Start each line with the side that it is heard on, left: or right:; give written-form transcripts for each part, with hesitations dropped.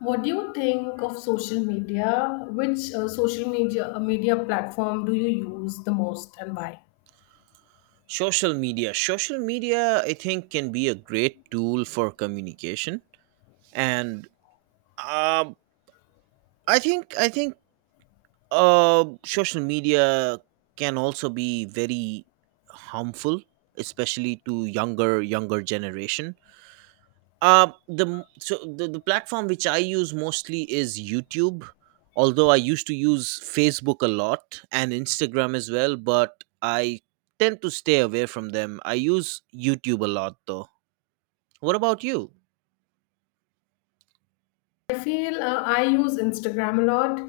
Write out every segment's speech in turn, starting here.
left: What do you think of social media? Which social media platform do you use the most and why?
right: Social media. Social media, I think, can be a great tool for communication, and um, I think social media can also be very harmful, especially to younger generation. The m- so the platform which I use mostly is YouTube. Although I used to use Facebook a lot and Instagram as well, but I tend to stay away from them. I use YouTube a lot though. What about you?
left: I feel I use Instagram a lot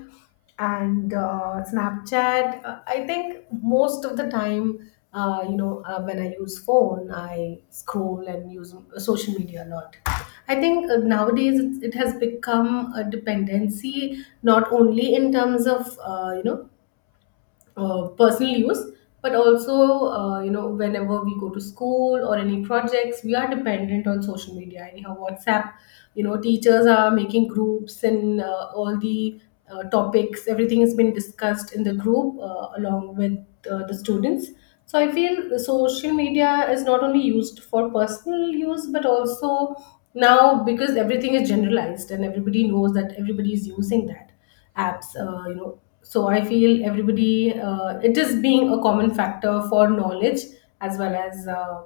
left: and Snapchat. I think most of the time, when I use phone, I scroll and use social media a lot. I think nowadays it has become a dependency, not only in terms of personal use but also you know whenever we go to school or any projects we are dependent on social media anyhow, WhatsApp, you know, teachers are making groups and all the topics, everything has been discussed in the group along with the students. So I feel the social media is not only used for personal use but also now because everything is generalized and everybody knows that everybody is using that apps. You know, so I feel everybody, it is being a common factor for knowledge as well as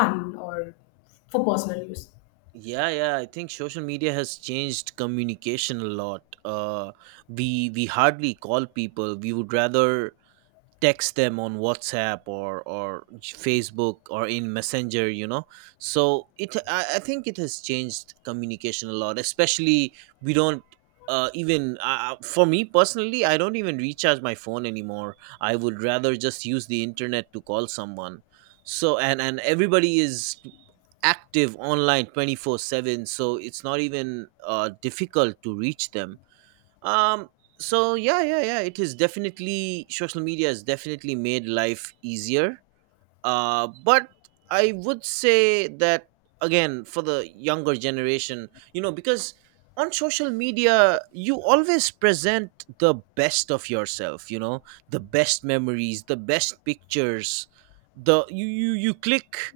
left: fun or for personal use.
right: Yeah, yeah. I think social media has changed communication a lot. We hardly call people. We would rather text them on WhatsApp or Facebook or in Messenger. You know, so it. I think it has changed communication a lot. Especially we don't. Even for me personally, I don't even recharge my phone anymore. I would rather just use the internet to call someone, so and everybody is active online 24 7, so it's not even difficult to reach them. um, so yeah, yeah, yeah, it is definitely, social media has definitely made life easier, but I would say that, again, for the younger generation, you know, because on social media you always present the best of yourself, you know, the best memories, the best pictures, the you click,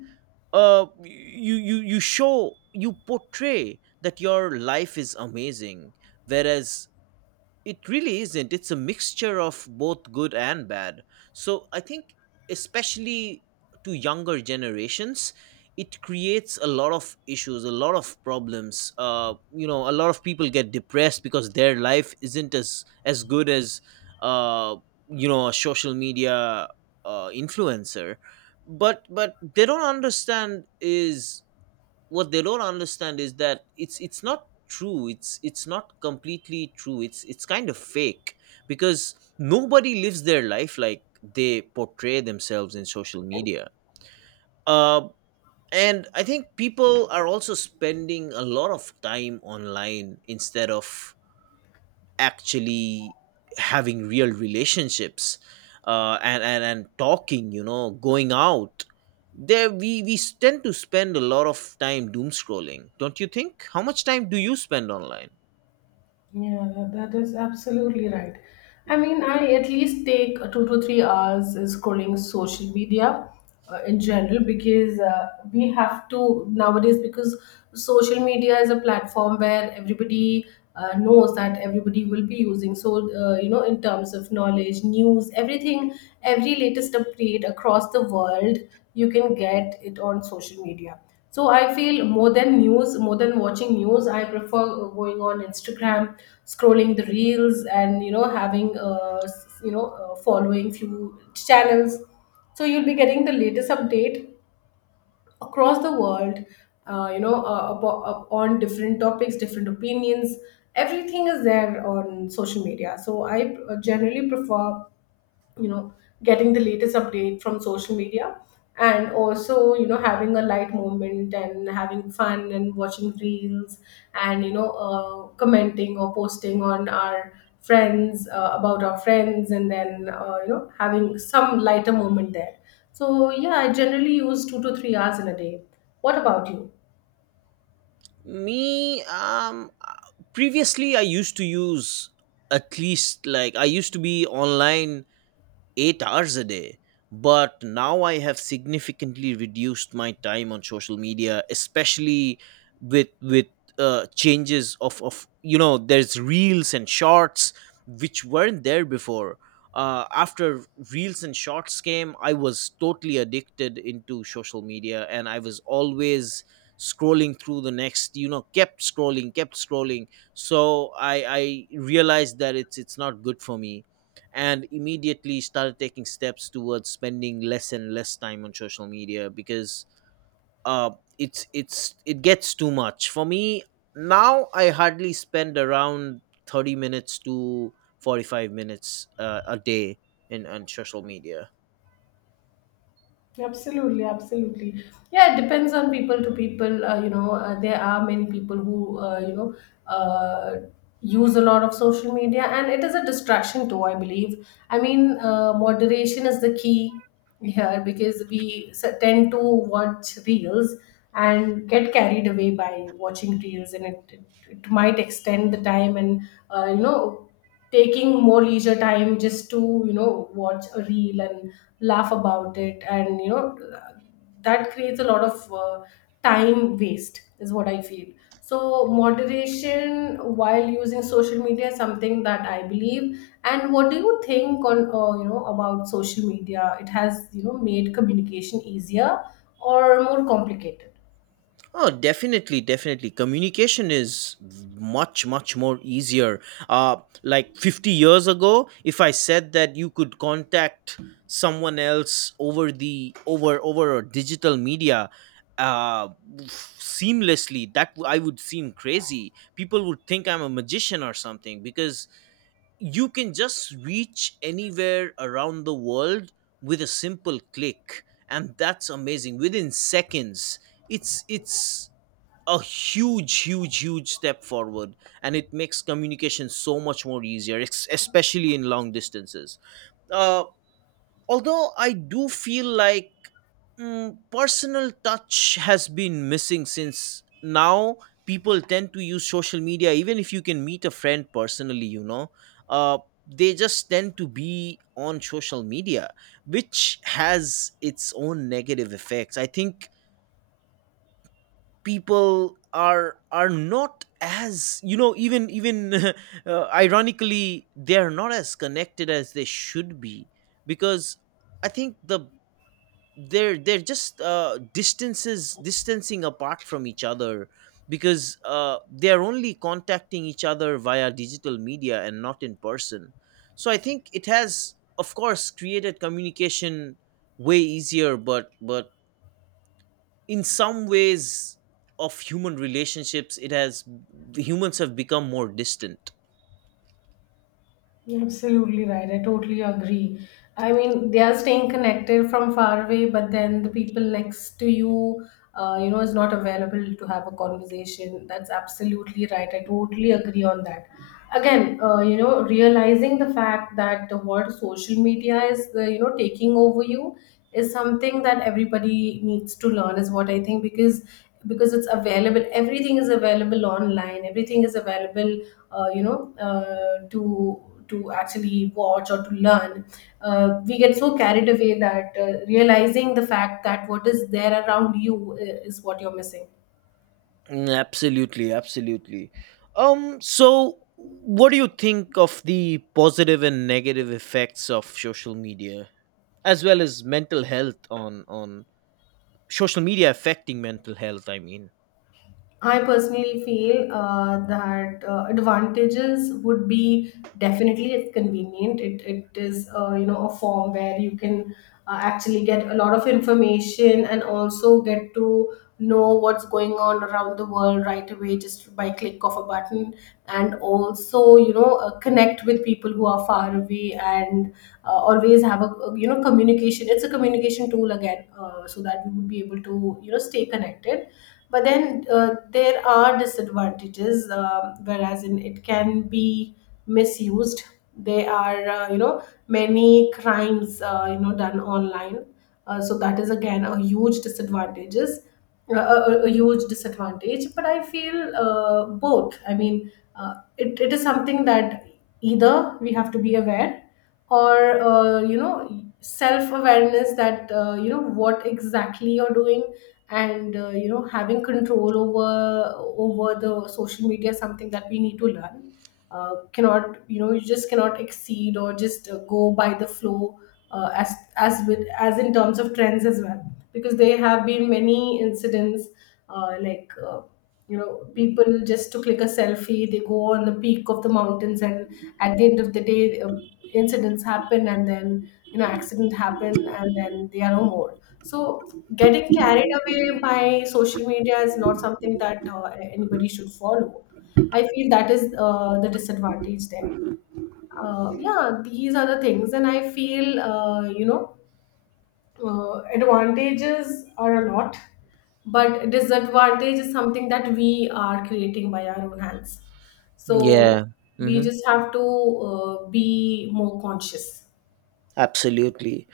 right: you show, you portray that your life is amazing, whereas it really isn't. It's a mixture of both good and bad. So I think, especially to younger generations, it creates a lot of issues, a lot of problems. A lot of people get depressed because their life isn't as good as, uh, a social media influencer. But they don't understand is what they don't understand is that it's not true, it's not completely true, it's kind of fake, because nobody lives their life like they portray themselves in social media. uh, and I think people are also spending a lot of time online instead of actually having real relationships, and talking, you know, going out there. We tend to spend a lot of time doom scrolling. Don't you think? How much time do you spend online?
left: Yeah, that is absolutely right. I mean, I at least take 2 to 3 hours scrolling social media in general because we have to nowadays because social media is a platform where everybody knows that everybody will be using. So, in terms of knowledge, news, everything, every latest update across the world, you can get it on social media. So I feel more than news, more than watching news, I prefer going on Instagram, scrolling the reels, and you know having following few channels. So you'll be getting the latest update across the world. On different topics, different opinions. Everything is there on social media. So I generally prefer, you know, getting the latest update from social media and also, you know, having a light moment and having fun and watching reels and you know commenting or posting on our friends, about our friends, and then you know having some lighter moment there. So yeah, I generally use 2 to 3 hours in a day. What about you?
right: Me? Previously I used to use, at least, like, I used to be online 8 hours a day. But now I have significantly reduced my time on social media, especially with changes of, you know, there's reels and shorts which weren't there before. After reels and shorts came, I was totally addicted into social media, and I was always scrolling through the next, you know, kept scrolling, kept scrolling. So I realized that it's not good for me, and immediately started taking steps towards spending less and less time on social media, because uh, it gets too much for me. Now I hardly spend around 30 minutes to 45 minutes a day in on social media.
left: Absolutely, absolutely. Yeah, it depends on people to people. There are many people who, uh, use a lot of social media, and it is a distraction too, I believe. I mean, moderation is the key here because we tend to watch reels and get carried away by watching reels, and it might extend the time and, uh, you know, taking more leisure time just to you know watch a reel and laugh about it and you know that creates a lot of time waste is what I feel. So moderation while using social media is something that I believe. And what do you think on you know about social media? It has, you know, made communication easier or more complicated?
right: Oh, definitely, definitely. Communication is much, much more easier. Uh, like 50 years ago, if I said that you could contact someone else over the over a digital media, uh, seamlessly, I would seem crazy. People would think I'm a magician or something, because you can just reach anywhere around the world with a simple click, and that's amazing. Within seconds, it's a huge step forward, and it makes communication so much more easier, especially in long distances. uh, Although I do feel like, personal touch has been missing, since now people tend to use social media even if you can meet a friend personally, you know, uh, they just tend to be on social media, which has its own negative effects. I think people are not, as you know, even ironically, they are not as connected as they should be, because I think the they're just distances distancing apart from each other, because they're only contacting each other via digital media and not in person. So I think it has, of course, created communication way easier, but in some ways of human relationships it has, humans have become more distant.
left: You're Absolutely right. I totally agree. I mean, they are staying connected from far away, but then the people next to you, is not available to have a conversation. That's absolutely right. I totally agree on that. Again, realizing the fact that the word social media is, taking over you is something that everybody needs to learn, is what I think, because it's available. Everything is available online. Everything is available to actually watch or to learn. We get so carried away that realizing the fact that what is there around you is what you're missing.
right: Mm, absolutely, absolutely. So what do you think of the positive and negative effects of social media, as well as mental health, on social media affecting mental health, I mean?
left: I personally feel that advantages would be definitely it's convenient. It is you know a form where you can actually get a lot of information and also get to know what's going on around the world right away just by click of a button. And also, you know, connect with people who are far away and always have a, you know, communication. It's a communication tool again, so that we would be able to, you know, stay connected. But then there are disadvantages, um, whereas in it can be misused. There are you know many crimes you know done online. So that is again a huge disadvantages, a huge disadvantage. But I feel both. I mean it, it is something that either we have to be aware or you know self awareness that you know what exactly you're doing and you know having control over the social media is something that we need to learn. Cannot, you know, you just cannot exceed or just go by the flow as with as in terms of trends as well because there have been many incidents uh, like uh, you know people just to click a selfie they go on the peak of the mountains and at the end of the day incidents happen and then you know accident happen and then they are no more. So getting carried away by social media is not something that anybody should follow. I feel that is the disadvantage there. Yeah, these are the things, and I feel advantages are a lot, but disadvantage is something that we are creating by our own hands. So
right: Yeah.
left: we
right: Hmm.
left: just have to be more conscious.
right: Absolutely.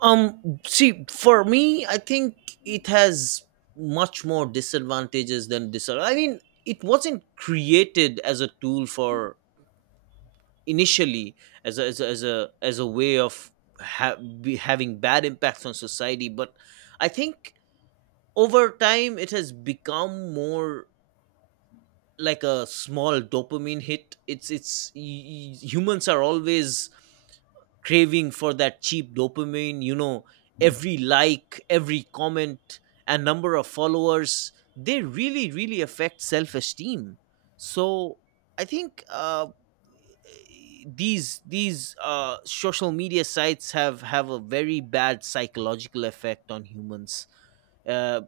right: See, for me, I think it has much more disadvantages than disadvantages, I mean. It wasn't created as a tool for, initially, as as a way of be having bad impacts on society. But I think over time it has become more like a small dopamine hit. Humans are always craving for that cheap dopamine, you know. Every, like, every comment and number of followers, they really really affect self esteem. So I think these social media sites have a very bad psychological effect on humans. Uh,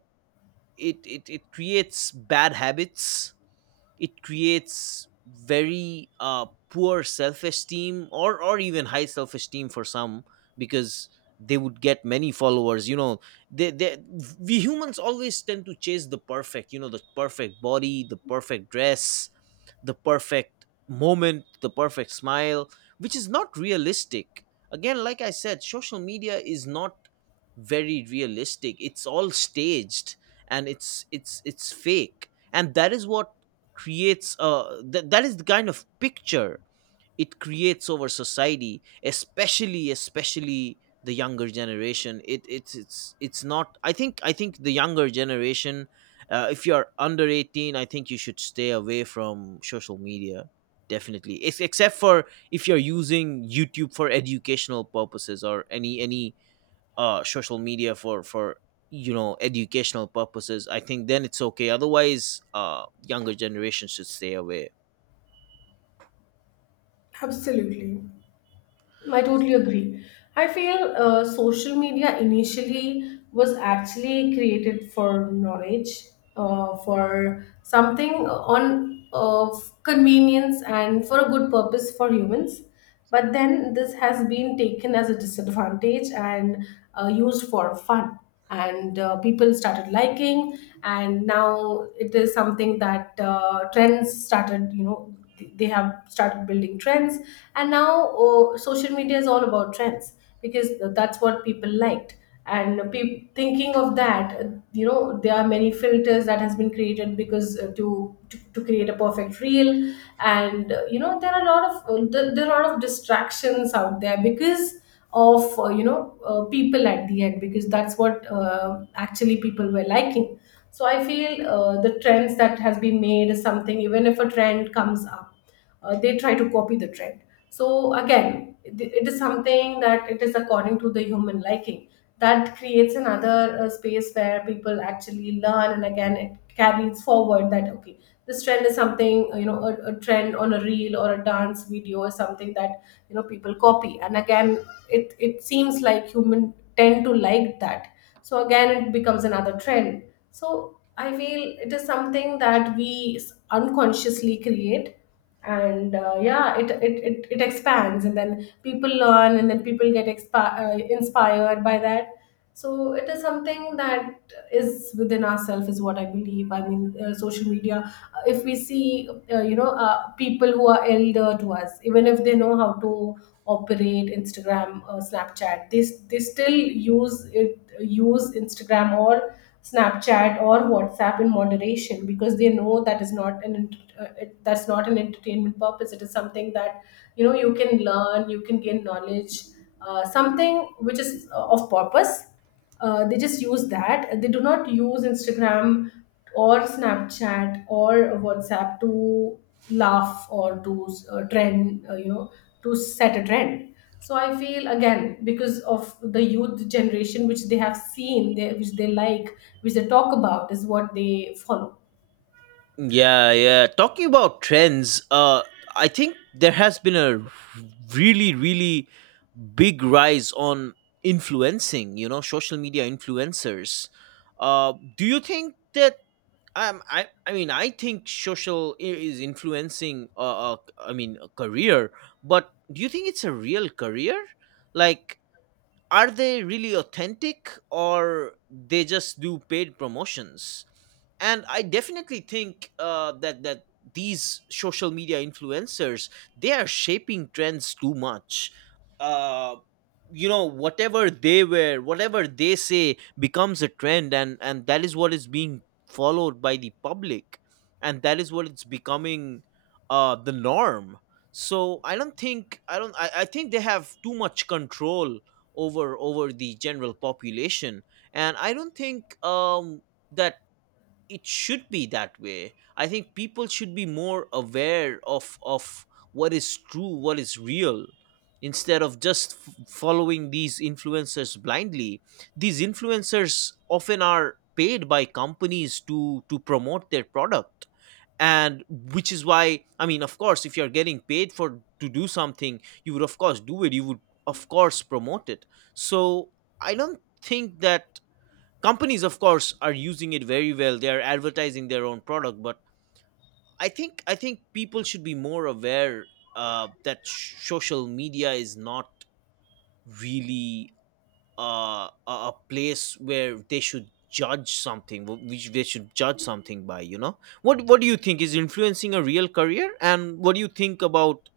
right: it creates bad habits. It creates very poor self esteem, or even high self esteem for some, because they would get many followers. You know, they, they, we humans always tend to chase the perfect. You know, the perfect body, the perfect dress, the perfect moment, the perfect smile, which is not realistic. Again, like I said, social media is not very realistic. It's all staged, and it's fake. And that is what creates that is the kind of picture it creates over society, especially the younger generation. It it's it's it's not, I think the younger generation, if you're under 18, I think you should stay away from social media, definitely. If, Except for, if you're using YouTube for educational purposes, or any social media for, you know, educational purposes, I think then it's okay. Otherwise, younger generation should stay away.
left: Absolutely. I totally agree. I feel social media initially was actually created for knowledge, for something on of convenience and for a good purpose for humans. But then this has been taken as a disadvantage and used for fun. And people started liking, and now it is something that trends started. You know, they have started building trends, and now oh, social media is all about trends because that's what people liked. And thinking of that, you know, there are many filters that has been created because to create a perfect reel. And you know there are a lot of there there are a lot of distractions out there because of people at the end because that's what actually people were liking. So I feel the trends that has been made is something. Even if a trend comes up, they try to copy the trend. So again it is something that it is according to the human liking, that creates another space where people actually learn. And again it carries forward that okay, this trend is something, you know, a trend on a reel or a dance video is something that you know people copy. And again it it seems like human tend to like that, so again it becomes another trend. So I feel it is something that we unconsciously create and yeah, it it it expands and then people learn and then people get inspired by that. So it is something that is within ourselves is what I believe. I mean social media, if we see people who are elder to us, even if they know how to operate Instagram, Snapchat, they still use Instagram or Snapchat or WhatsApp in moderation because they know that is not an that's not an entertainment purpose. It is something that, you know, you can learn, you can gain knowledge, something which is of purpose. They just use that. They do not use Instagram or Snapchat or WhatsApp to laugh or to to set a trend. So I feel again because of the youth generation which they have seen, which they like, which they talk about is what they follow.
right: Yeah, yeah. Talking about trends, I think there has been a really, really big rise on influencing. You know, social media influencers. Do you think that? I mean, I think social I- is influencing, a career. But do you think it's a real career? Like, are they really authentic, or they just do paid promotions? And I definitely think that these social media influencers, they are shaping trends too much. uh, you know, whatever they wear, whatever they say becomes a trend, and that is what is being followed by the public, and that is what it's becoming, the norm. So I don't think I don't I think they have too much control over the general population. And I don't think, that it should be that way. I think people should be more aware of what is true, what is real, instead of just following these influencers blindly. These influencers often are paid by companies to promote their product. And which is why, I mean, of course, if you're getting paid for to do something, you would, of course, do it, you would, of course, promote it. So I don't think that companies, of course, are using it very well, they are advertising their own product. But I think people should be more aware, that social media is not really, uh, a place where they should judge something, which they should judge something by, you know. What do you think, is influencing a real career? And what do you think about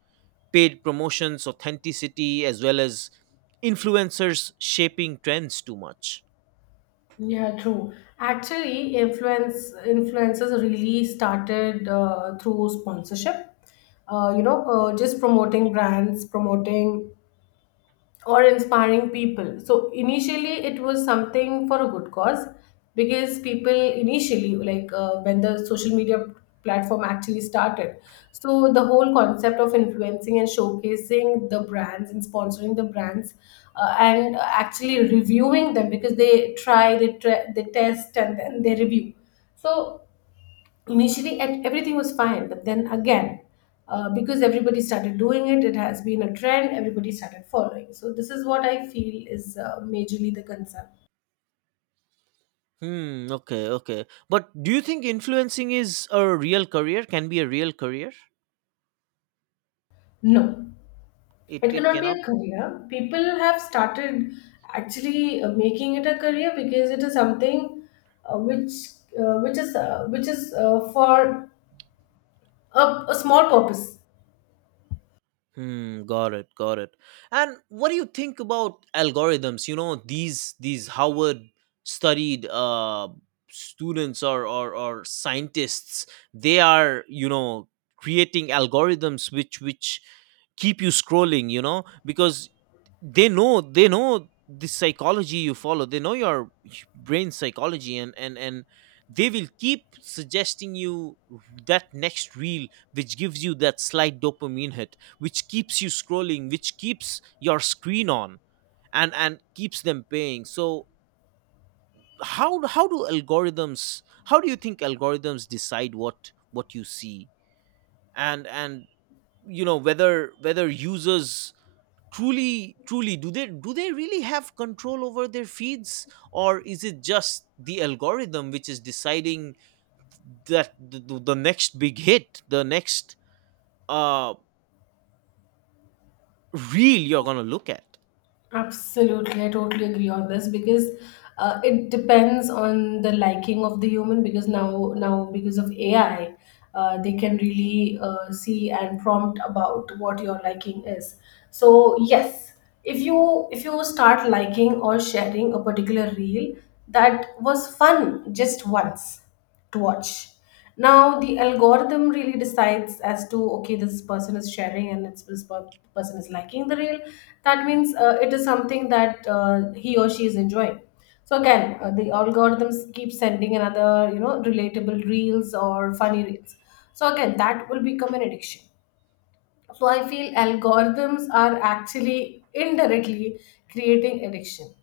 right: paid promotions, authenticity, as well as influencers shaping trends too much?
left: Yeah, true. Actually, influencers really started through sponsorship. Just promoting brands, promoting or inspiring people. So initially, it was something for a good cause because people initially, like when the social media platform actually started, so the whole concept of influencing and showcasing the brands and sponsoring the brands, and actually reviewing them because they try, they test, and then they review. So initially and everything was fine, but then again because everybody started doing it, it has been a trend everybody started following. So this is what I feel is majorly the concern.
right: Hmm, okay, okay. But do you think influencing is a real career? Can be a real career?
left: No, it
right: It
left: cannot be
right: cannot
left: a
right: be.
left: career. People have started actually making it a career because it is something uh, which which is for a, a small purpose.
right: Hmm, got it, got it. And what do you think about algorithms? You know, these Howard studied students, or or scientists, they are, you know, creating algorithms which keep you scrolling, you know, because they know the psychology you follow, they know your brain psychology, and and they will keep suggesting you that next reel, which gives you that slight dopamine hit, which keeps you scrolling, which keeps your screen on, and keeps them paying. So how do algorithms, how do you think algorithms decide what you see, and you know, whether whether users truly do they really have control over their feeds, or is it just the algorithm which is deciding that the next big hit, the next uh reel you're gonna look at?
left: Absolutely, I totally agree on this because it depends on the liking of the human. Because now because of AI, they can really see and prompt about what your liking is. So yes, if you start liking or sharing a particular reel that was fun just once to watch. Now the algorithm really decides as to, okay, this person is sharing and person is liking the reel. That means it is something that he or she is enjoying. So again, the algorithms keep sending another relatable reels or funny reels. So again, that will become an addiction. So I feel algorithms are actually indirectly creating addiction.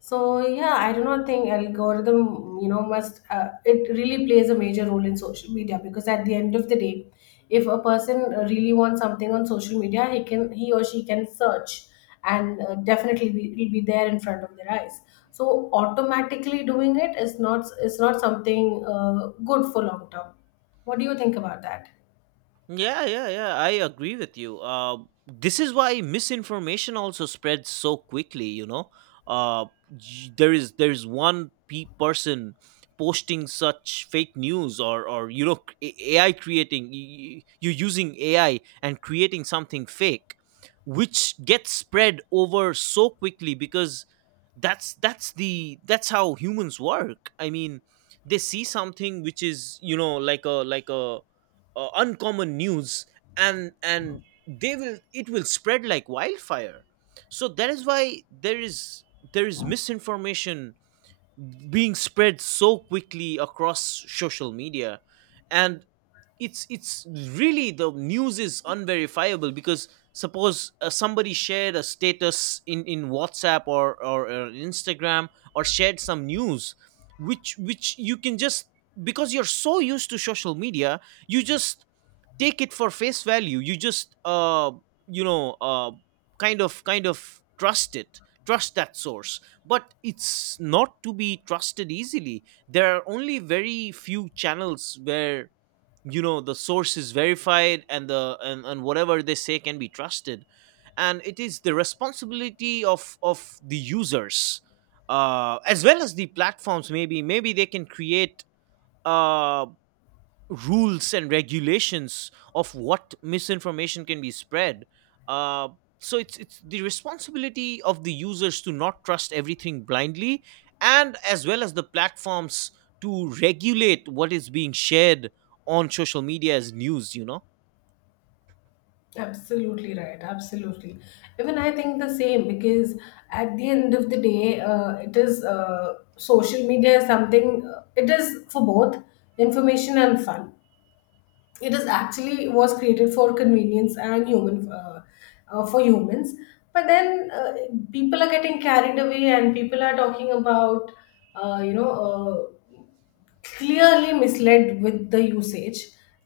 left: So yeah, I do not think algorithm, you know, must it really plays a major role in social media, because at the end of the day, if a person really wants something on social media, he or she can search, and definitely it'll be there in front of their eyes. So automatically doing it is not something good for long term. What do you think about that?
right: Yeah, yeah, yeah. I agree with you. This is why misinformation also spreads so quickly. You know, uh, y- there is one pe- person posting such fake news or you know AI creating you're using AI and creating something fake, which gets spread over so quickly because that's how humans work. I mean, they see something which is you know like a like a uncommon news and they will it will spread like wildfire, so that is why there is misinformation being spread so quickly across social media. And it's really, the news is unverifiable because suppose somebody shared a status in whatsapp or instagram, or shared some news which you can just, because you're so used to social media, you just take it for face value. You just you know uh kind of trust it, trust that source, but it's not to be trusted easily. There are only very few channels where, you know, the source is verified and whatever they say can be trusted. And it is the responsibility of the users, uh, as well as the platforms. Maybe they can create uh rules and regulations of what misinformation can be spread. Uh, so it's the responsibility of the users to not trust everything blindly, and as well as the platforms, to regulate what is being shared on social media as news, you know.
left: Absolutely right. Absolutely. Even I think the same, because at the end of the day, it is social media is something, it is for both information and fun. It is actually was created for convenience and human for humans. But then people are getting carried away, and people are talking about, uh, you know, uh, clearly misled with the usage,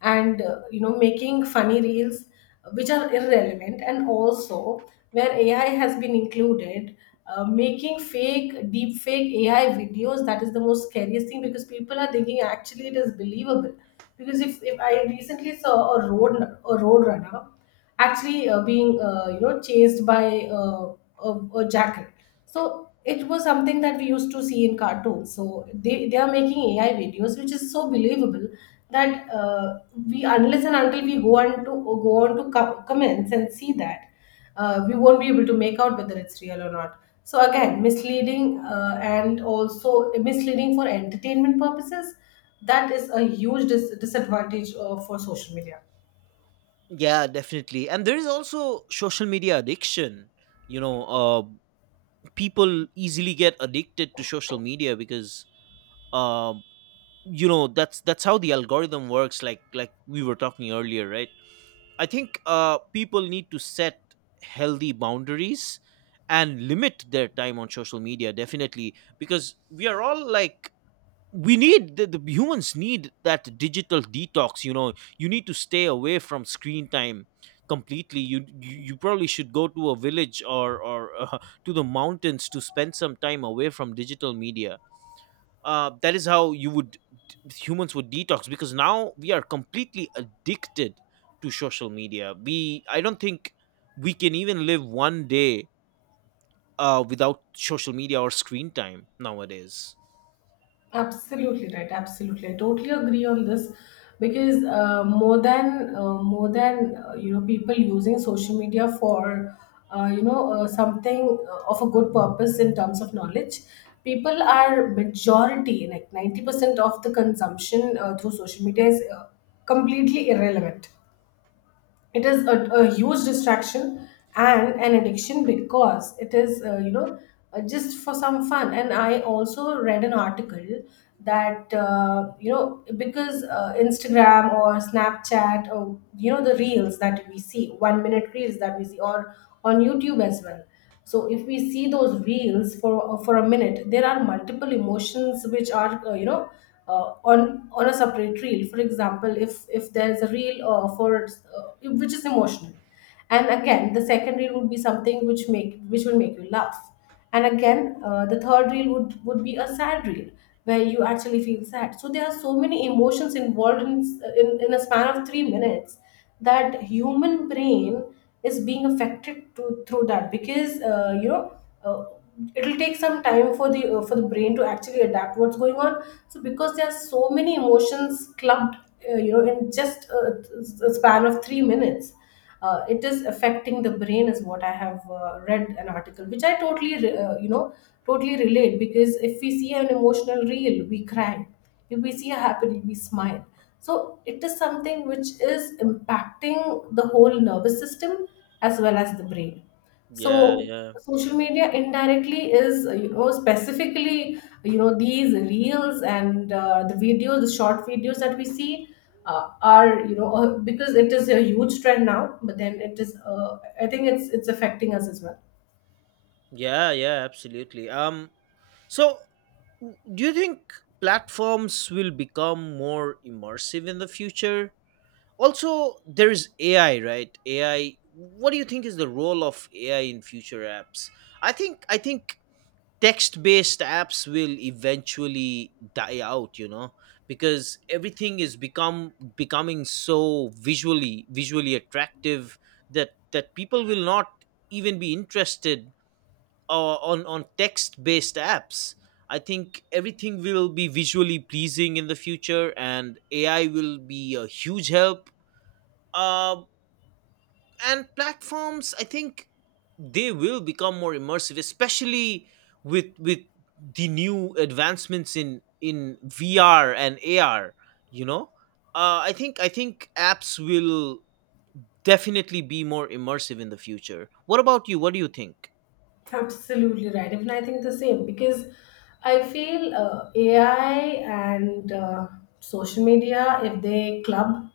left: and making funny reels, which are irrelevant, and also where AI has been included, making fake deep fake AI videos. That is the most scariest thing, because people are thinking actually it is believable. Because if I recently saw a road runner actually being chased by uh, a, a jacket. So it was something that we used to see in cartoons. So they are making AI videos which is so believable, that we, unless and until we go on to comments and see that, we won't be able to make out whether it's real or not. So again, misleading, and also misleading for entertainment purposes. That is a huge disadvantage for social media.
right: Yeah, definitely. And there is also social media addiction. You know, people easily get addicted to social media because um you know that's how the algorithm works, like we were talking earlier, right? I think people need to set healthy boundaries and limit their time on social media, definitely, because we are all like, we need the humans need that digital detox. You know, you need to stay away from screen time completely. You probably should go to a village or to the mountains to spend some time away from digital media. That is how you would, humans would detox, because now we are completely addicted to social media. We, I don't think we can even live one day without social media or screen time nowadays.
left: Absolutely right. Absolutely, I totally agree on this, because more than people using social media for something of a good purpose in terms of knowledge, people are majority like 90% of the consumption through social media is completely irrelevant. It is a huge distraction and an addiction, because it is just for some fun. And I also read an article that because Instagram or Snapchat, or the reels that we see, 1 minute reels that we see, or on YouTube as well. So if we see those reels for a minute, there are multiple emotions which are, uh, on a separate reel. For example, if there's a reel for which is emotional, and again the second reel would be something which make which will make you laugh, and again, the third reel would be a sad reel where you actually feel sad. So there are so many emotions involved in a span of 3 minutes, that human brain is being affected through that, because uh, it'll take some time for the brain to actually adapt what's going on. So because there are so many emotions clubbed, in just a span of 3 minutes, it is affecting the brain is what I have read. An article which I totally totally relate, because if we see an emotional reel, we cry. If we see a happy, we smile. So it is something which is impacting the whole nervous system as well as the brain.
right: yeah
left: So
right: yeah
left: social media indirectly is, specifically, these reels and the videos, the short videos that we see are, because it is a huge trend now, but then I think it's affecting us as well.
right: yeah yeah Absolutely. So do you think platforms will become more immersive in the future? Also, there's AI, right? AI, what do you think is the role of AI in future apps? I think text based apps will eventually die out, you know, because everything is become becoming so visually attractive that people will not even be interested on text based apps. I think everything will be visually pleasing in the future, and AI will be a huge help. Uh, and platforms, I think they will become more immersive, especially with the new advancements in VR and AR, you know. I think apps will definitely be more immersive in the future. What about you, what do you think?
left: Absolutely right. Even I think the same, because I feel AI and social media, if they club,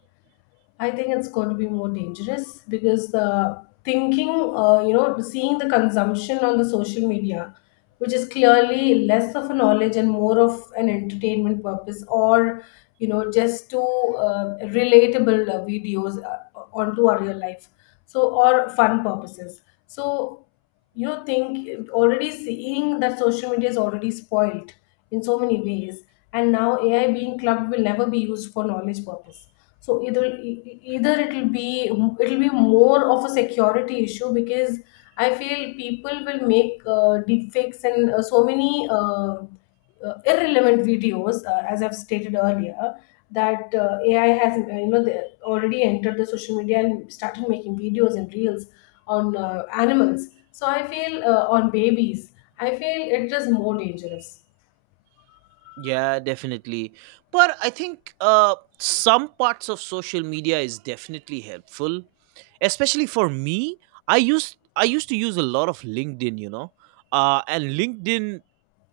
left: I think it's going to be more dangerous, because the thinking, seeing the consumption on the social media, which is clearly less of a knowledge and more of an entertainment purpose, or just to relatable videos onto our real life, so or fun purposes. So think, already seeing that social media is already spoiled in so many ways, and now AI being clubbed will never be used for knowledge purpose. So either it'll be more of a security issue, because I feel people will make deep fakes and so many irrelevant videos, as I've stated earlier, that AI has they already entered the social media and started making videos and reels on animals. So I feel on babies, I feel it is more dangerous.
right: Yeah, definitely. But I think some parts of social media is definitely helpful, especially for me. I used to use a lot of LinkedIn, you know, and LinkedIn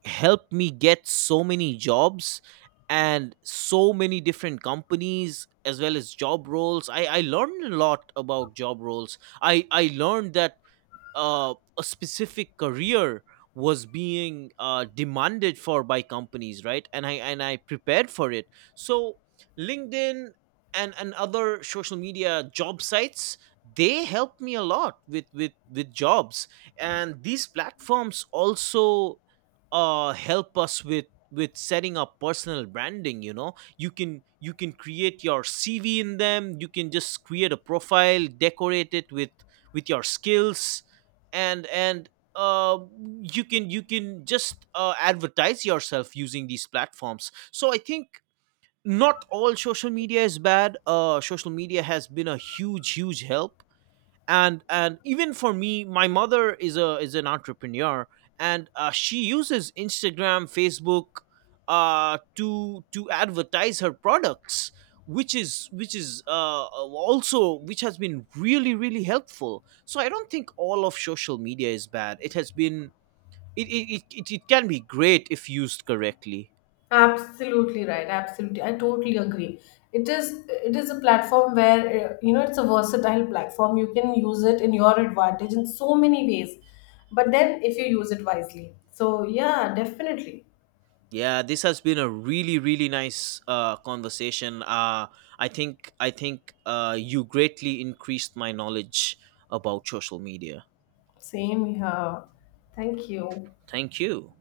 right: helped me get so many jobs and so many different companies, as well as job roles. I learned a lot about job roles. I learned that a specific career was being demanded for by companies, right? And I prepared for it. So LinkedIn and other social media job sites, they helped me a lot with with jobs. And these platforms also help us with setting up personal branding. You know, you can create your CV in them. You can just create a profile, decorate it with your skills, and uh, you can, you can just advertise yourself using these platforms. So I think not all social media is bad. Social media has been a huge help, and even for me, my mother is a is an entrepreneur, and she uses instagram, facebook, to advertise her products, which is also which has been really helpful. So I don't think all of social media is bad. It has been, it can be great if used correctly.
left: Absolutely right. Absolutely, I totally agree. It is a platform where, it's a versatile platform. You can use it in your advantage in so many ways, but then if you use it wisely. So yeah, definitely.
right: Yeah, this has been a really nice conversation. I think you greatly increased my knowledge about social media.
left: Same here. Thank you.
right: Thank you.